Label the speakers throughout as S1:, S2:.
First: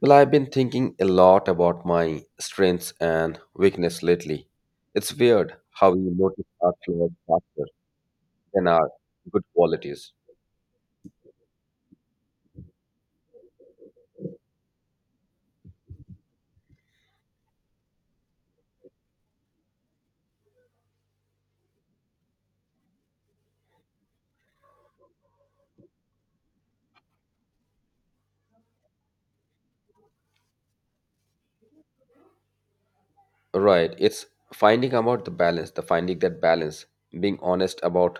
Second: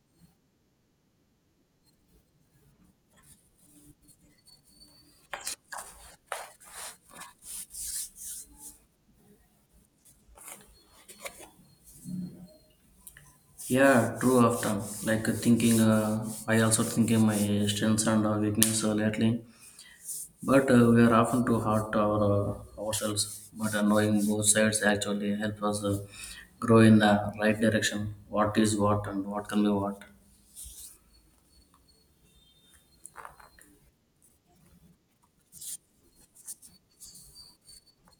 S1: Well, I've been thinking a lot about my strengths and weakness lately. It's weird how we notice our flaws faster than our good qualities.
S2: Yeah, true often. Like thinking, I also thinking my strengths and weakness lately. But we are often too hard to our, ourselves. But knowing both sides actually help us grow in the right direction. What is what and what can be what.
S1: Right, it's finding about the balance, the finding that balance, being honest about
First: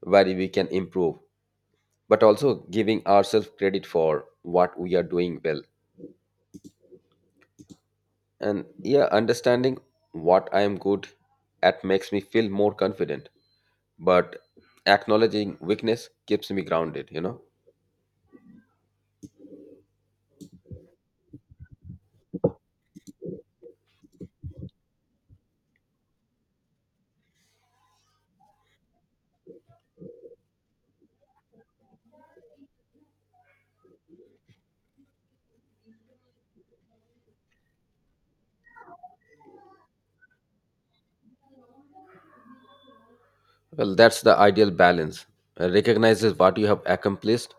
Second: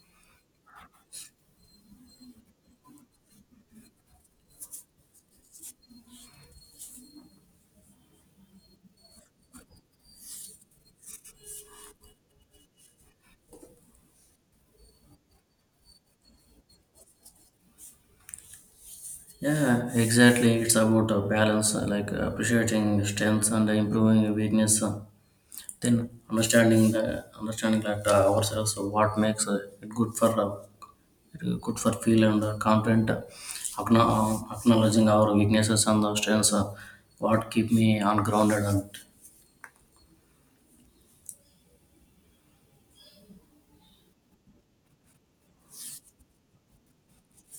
S1: where we can improve, but also giving ourselves credit for what we are doing well. And yeah, understanding what I am good at makes me feel more confident, but acknowledging weakness keeps me grounded, you know?
S2: Yeah, exactly. It's about balance, like appreciating strengths and improving your weakness. Then understanding that ourselves what makes it good for good for feel and confident acknowledging our weaknesses and the strengths, what keep me on grounded and
S1: Well, that's the ideal balance. Recognizes what you have accomplished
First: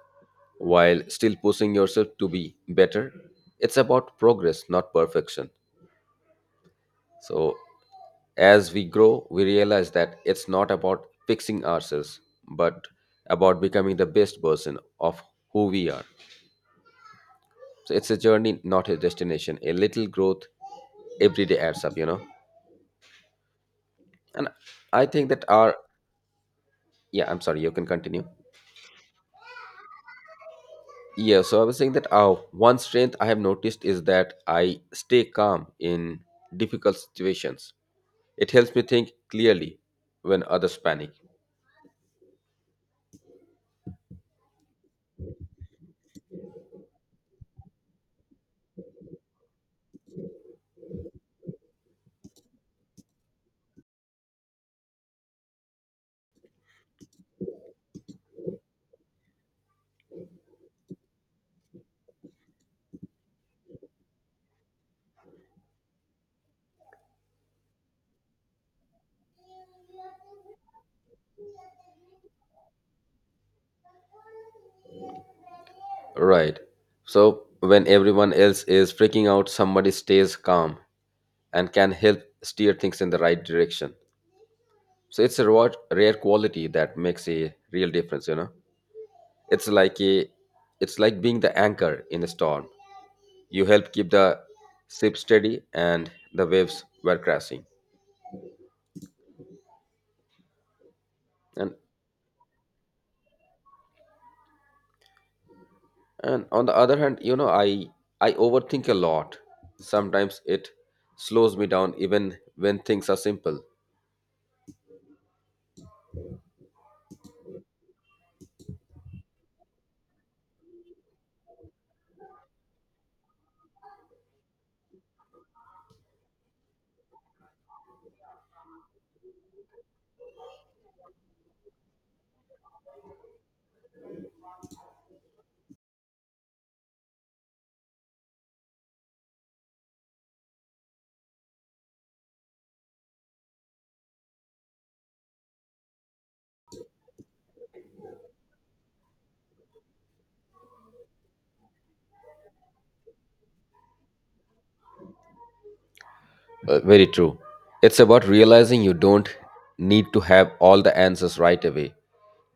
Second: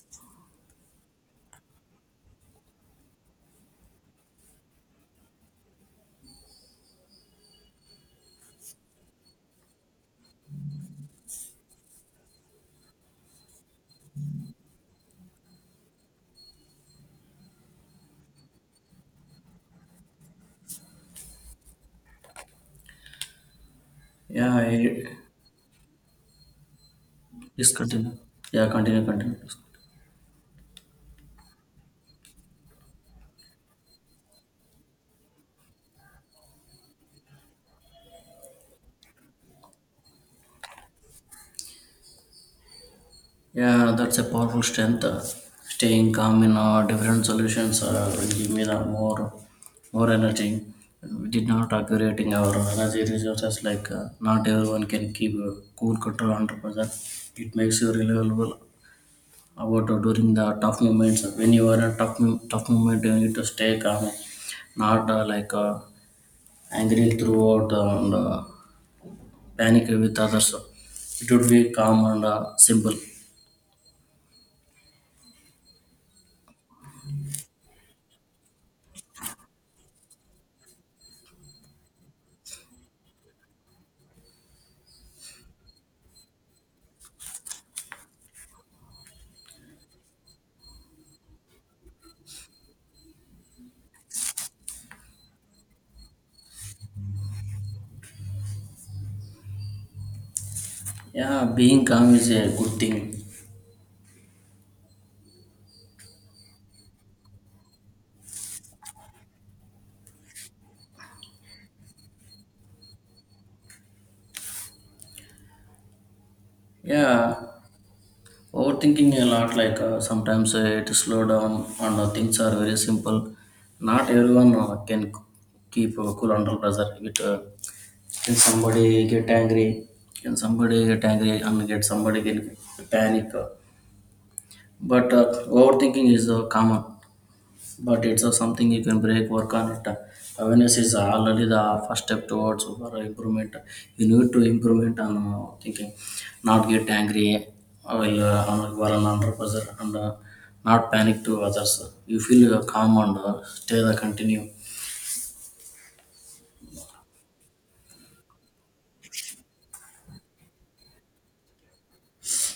S1: while still pushing yourself to be better. It's about progress, not perfection. So, as we grow, we realize that it's not about fixing ourselves, but about becoming the best version of who we are. So, it's a journey, not a destination. A little growth every day adds up. And
S2: yeah,
S1: I think that our, yeah, I'm sorry, you
S2: please
S1: can
S2: continue.
S1: continue.
S2: Yeah, continue.
S1: Yeah, so I was saying that one strength I have noticed is that I stay calm in difficult situations. It helps me think clearly when others panic.
S2: Yeah, that's a powerful strength, staying calm in different solutions will give me the more energy. We did not accumulating our energy resources, like not everyone can keep a cool control 100%. It makes you reliable about during the tough moments. When you are in a tough moment you need to stay calm, not like angry throughout and panic with others. It would be calm and simple.
S1: Right. So when everyone else is freaking out, somebody stays calm and can help steer things in the right direction. So it's a reward, rare quality that makes a real difference. It's like a it's like being the anchor in a storm. You help keep the ship steady and the waves were crashing.
S2: Yeah,
S1: and
S2: being calm is a good thing.
S1: and on the other hand, you know, I overthink a lot. Sometimes it slows me down even when things are simple.
S2: Yeah, overthinking a lot, like sometimes it slow down, and things are very simple. Not everyone can keep cool under pressure with Can somebody get angry? Can somebody get angry and get somebody get panic? But overthinking is common. But it's something you can break, work on it. Awareness is already the first step towards for improvement. You need to improvement on thinking, not get angry while you are while on under pressure, and not panic to others. You feel calm and stay the continue.
S1: Very true, it's about realizing you don't need to have all the answers right away.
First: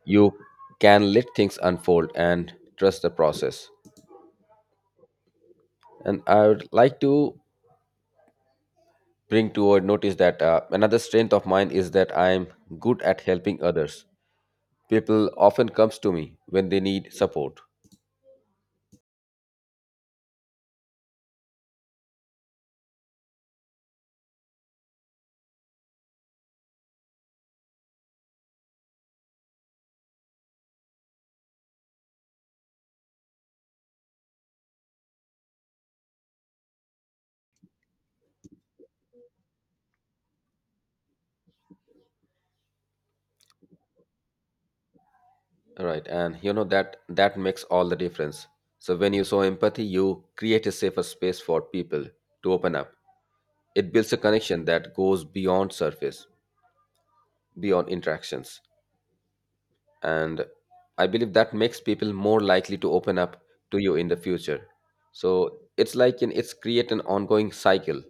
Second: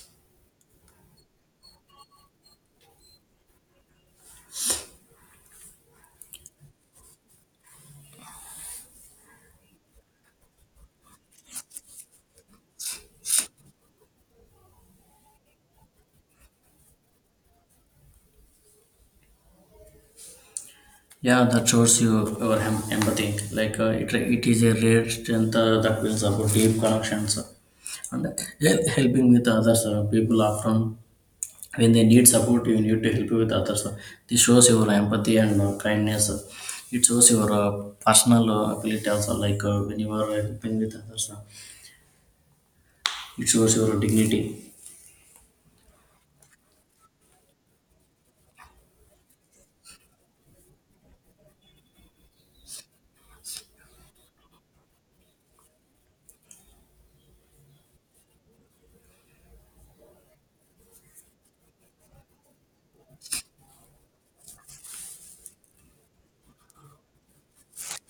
S1: You can let things unfold and trust the process. And I would like to bring to or notice that another strength of mine is that I'm good at helping others. People often comes to me when they need support.
S2: Yeah, that shows you your empathy. Like it is a rare strength that builds up deep connections and helping with others. People often, when they need support, you need to help with others. This shows your empathy and kindness. It shows your personal ability also. Like when you are helping with others, it shows your dignity.
S1: Right, and you know that that makes all the difference. So when you show empathy, you create a safer space for people to open up. It builds a connection that goes beyond surface, beyond interactions, and I believe that makes people more likely to open up to you in the future. So it's create an ongoing cycle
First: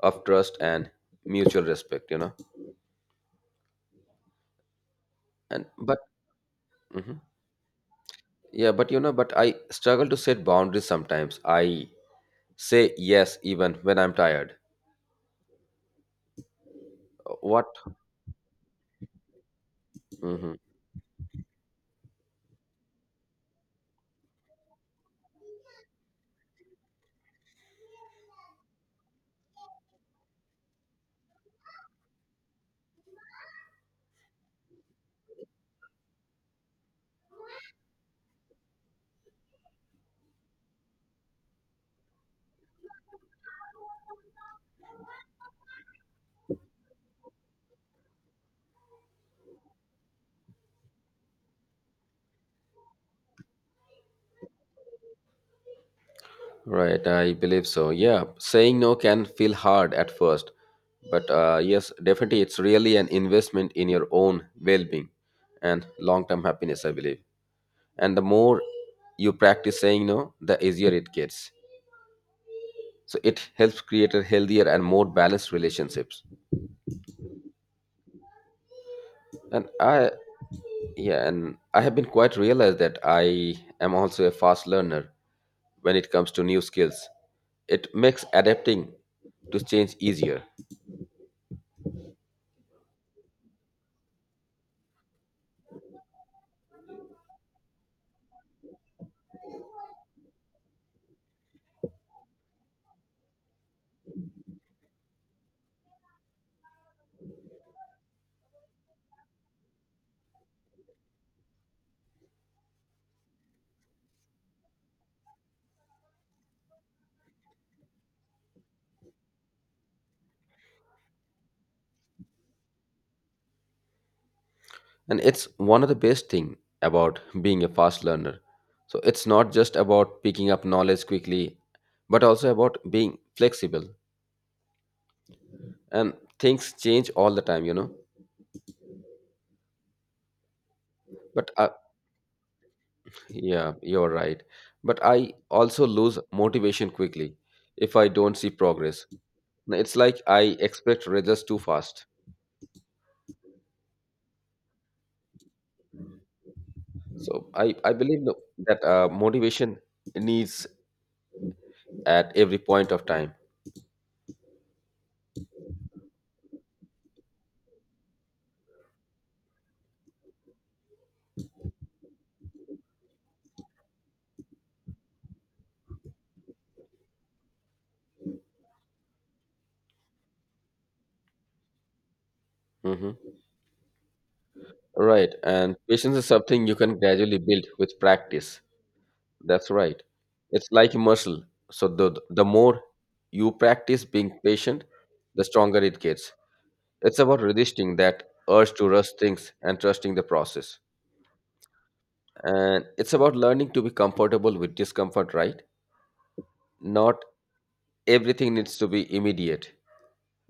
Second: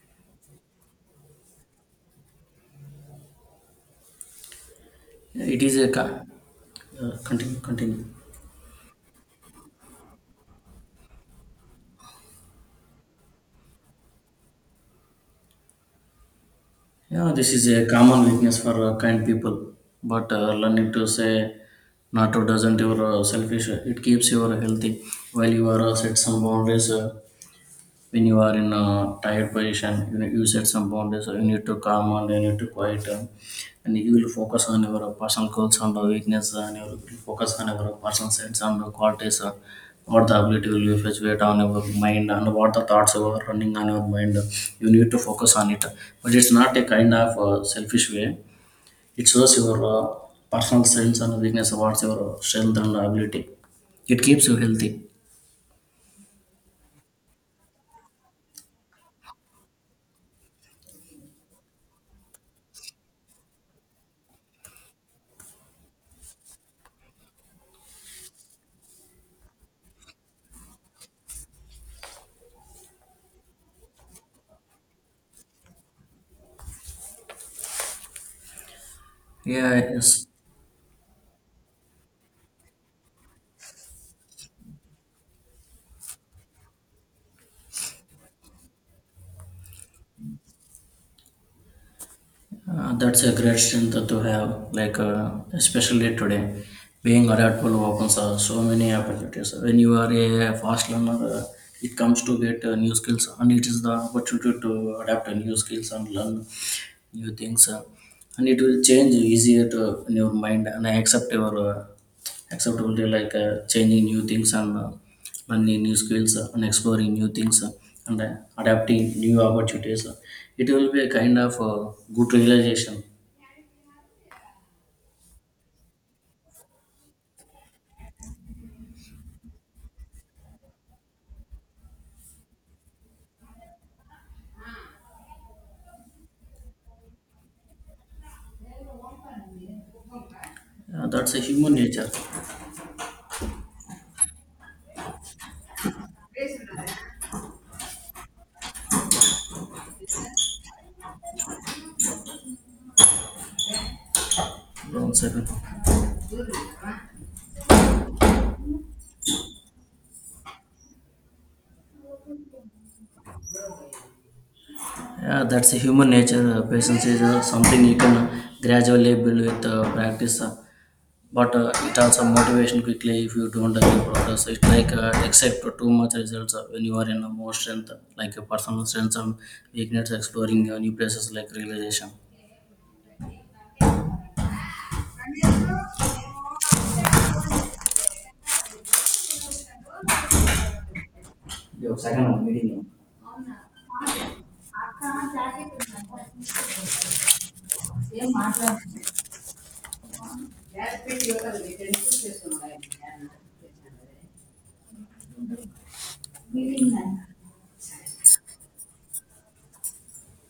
S1: of trust and mutual respect.
S2: Yeah, it
S1: And
S2: is a
S1: but mhm.
S2: continue. Continue.
S1: Yeah, but you know, but I struggle to set boundaries sometimes. I say yes even when I'm tired.
S2: Yeah, this is
S1: What?
S2: a common weakness for kind people. But
S1: Mhm.
S2: learning to say not to doesn't your selfish. It keeps you healthy while you are set some boundaries. When you are in a tired position, you know you set some boundaries, or you need to calm and you need to quiet down. And you will focus on your personal goals and weakness, and you will focus on your personal sense and qualities, what the ability will be fluctuate on your mind and what the thoughts are running on your mind. You need to focus on it, but it's not a kind of selfish way. It shows your personal sense and weakness, what's your strength and ability. It keeps you healthy.
S1: Right, I believe so. Yeah, saying no can feel hard at first, but yes, definitely it's really an investment in your own well-being and long-term happiness, I believe. And the more you practice saying no, the easier it gets. So it helps create a healthier and more balanced relationships. And
S2: Yeah, yes.
S1: yeah, and I have been quite realized that I am also a fast learner when it comes to new skills. It makes adapting to change easier.
S2: That's a great strength to have, like especially today, being adaptable opens so many opportunities. When you are a fast learner, it comes to get new skills, and it is the opportunity to adapt to new skills and learn. You think so. And it will change easier to in your mind and accept your acceptability, like changing new things and learning new skills, and exploring new things, and adapting new opportunities. It will be a kind of good realization.
S1: And it's one of the best thing about being a fast learner. So it's not just about picking up knowledge quickly, but also about being flexible. And things change all the time, you know.
S2: Yeah, that's a
S1: But I,
S2: human nature.
S1: yeah, you're right. But I also lose motivation quickly if I don't see progress. No, it's like I expect results too fast.
S2: One second.
S1: So I believe no, that motivation needs at every point of time.
S2: Yeah, that's a human nature, patience is something you can gradually build with practice. But it also motivation quickly if you don't achieve progress. It's like accept too much results when you are in a more strength, like a personal strengths and weakness, exploring new places, like realization.
S1: Hmm. Right. And patience is something you can gradually build with practice. That's right. It's like a muscle. So
S2: Yo,
S1: the,
S2: second
S1: the
S2: one, meeting
S1: more
S2: you.
S1: you practice being patient, the stronger it gets. It's about resisting that urge to rush things and trusting the process. And it's about learning to be comfortable with discomfort, right? Not everything needs to be immediate.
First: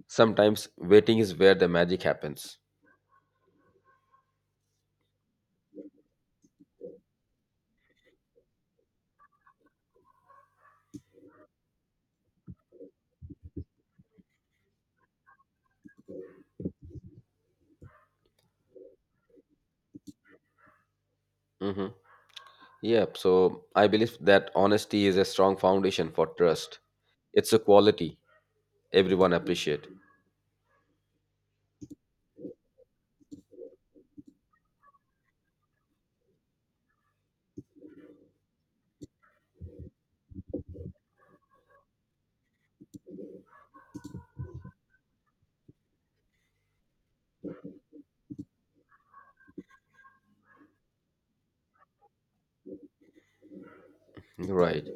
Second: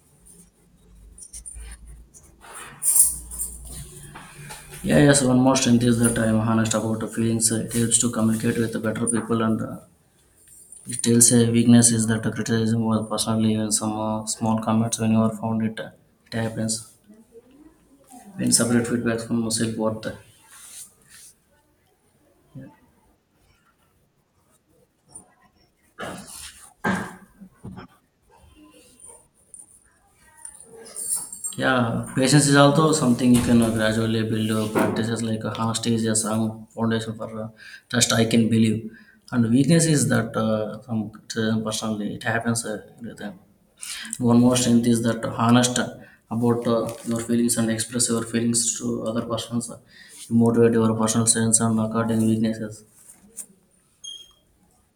S1: Sometimes waiting is where the magic happens.
S2: Yeah, yes, one more strength is that I am honest about the feelings. It helps to communicate with the better people, and it tells a weakness is that criticism was personally, even some small comments when you are found it, it happens when separate feedback from self-worth.
S1: Hmm. Yep, so I believe that honesty is a strong foundation for trust. It's a quality everyone appreciate.
S2: Yeah, patience is also something you can gradually build practices, like honesty is a strong foundation for trust, I can believe. And weakness is that some criticism personally, it happens with them. One more strength is that honest about your feelings and express your feelings to other persons. You motivate your personal strengths and according weaknesses.
S1: Right.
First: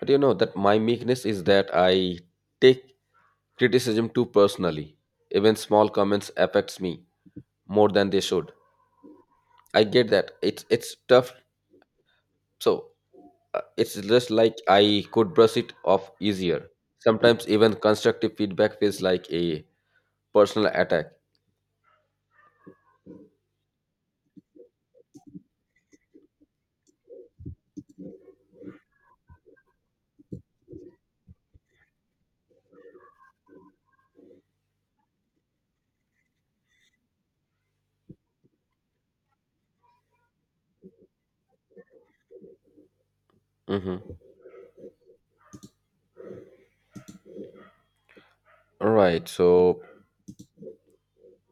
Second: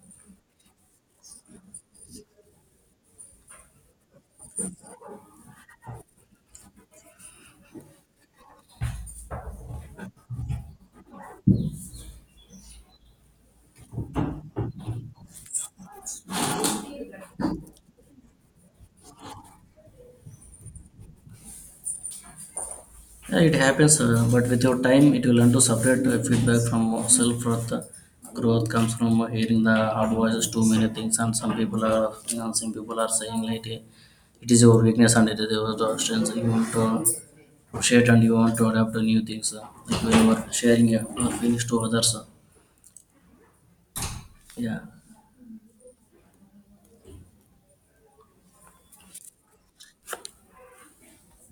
S1: But you know that my meekness is that I take criticism too personally. Even small comments affects me more than they should. I get that. It's tough. So it's just like I could brush it off easier. Sometimes even constructive feedback feels like a personal attack.
S2: Yeah, it happens, but with your time, it will learn to separate feedback from self worth. Growth comes from hearing the hard voices, too many things, and some people are saying like it is your weakness and it is your strength. You want to appreciate and you want to adapt to new things. Like when you are sharing your feelings to others.
S1: Hmm.
S2: Yeah.
S1: All right. So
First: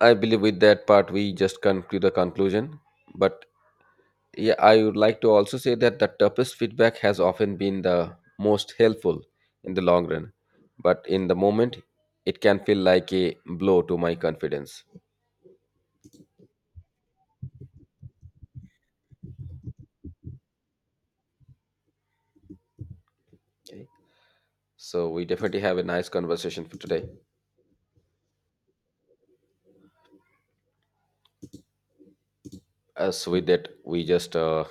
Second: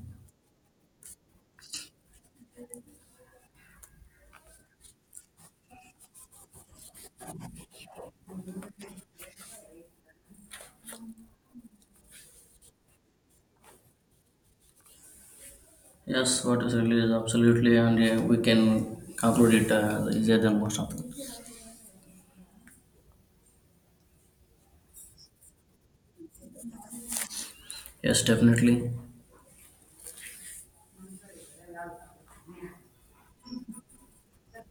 S1: I believe with that part we just conclude the conclusion. But yeah, I would like to also say that the toughest feedback has often been the most helpful in the long run. But in the moment, it can feel like a blow to my confidence.
S2: Yes, what is really is absolutely, and we can conclude it easier than most of them.
S1: Okay. So we definitely have a nice conversation for today.
S2: Yes, definitely.
S1: As with that, we just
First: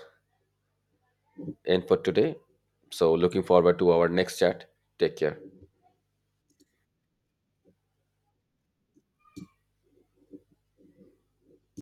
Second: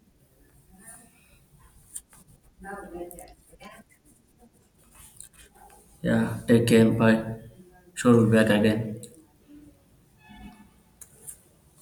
S1: end for today. So looking forward to our next chat. Take care.
S2: Yeah, take care. Bye. Sure, we'll be back again.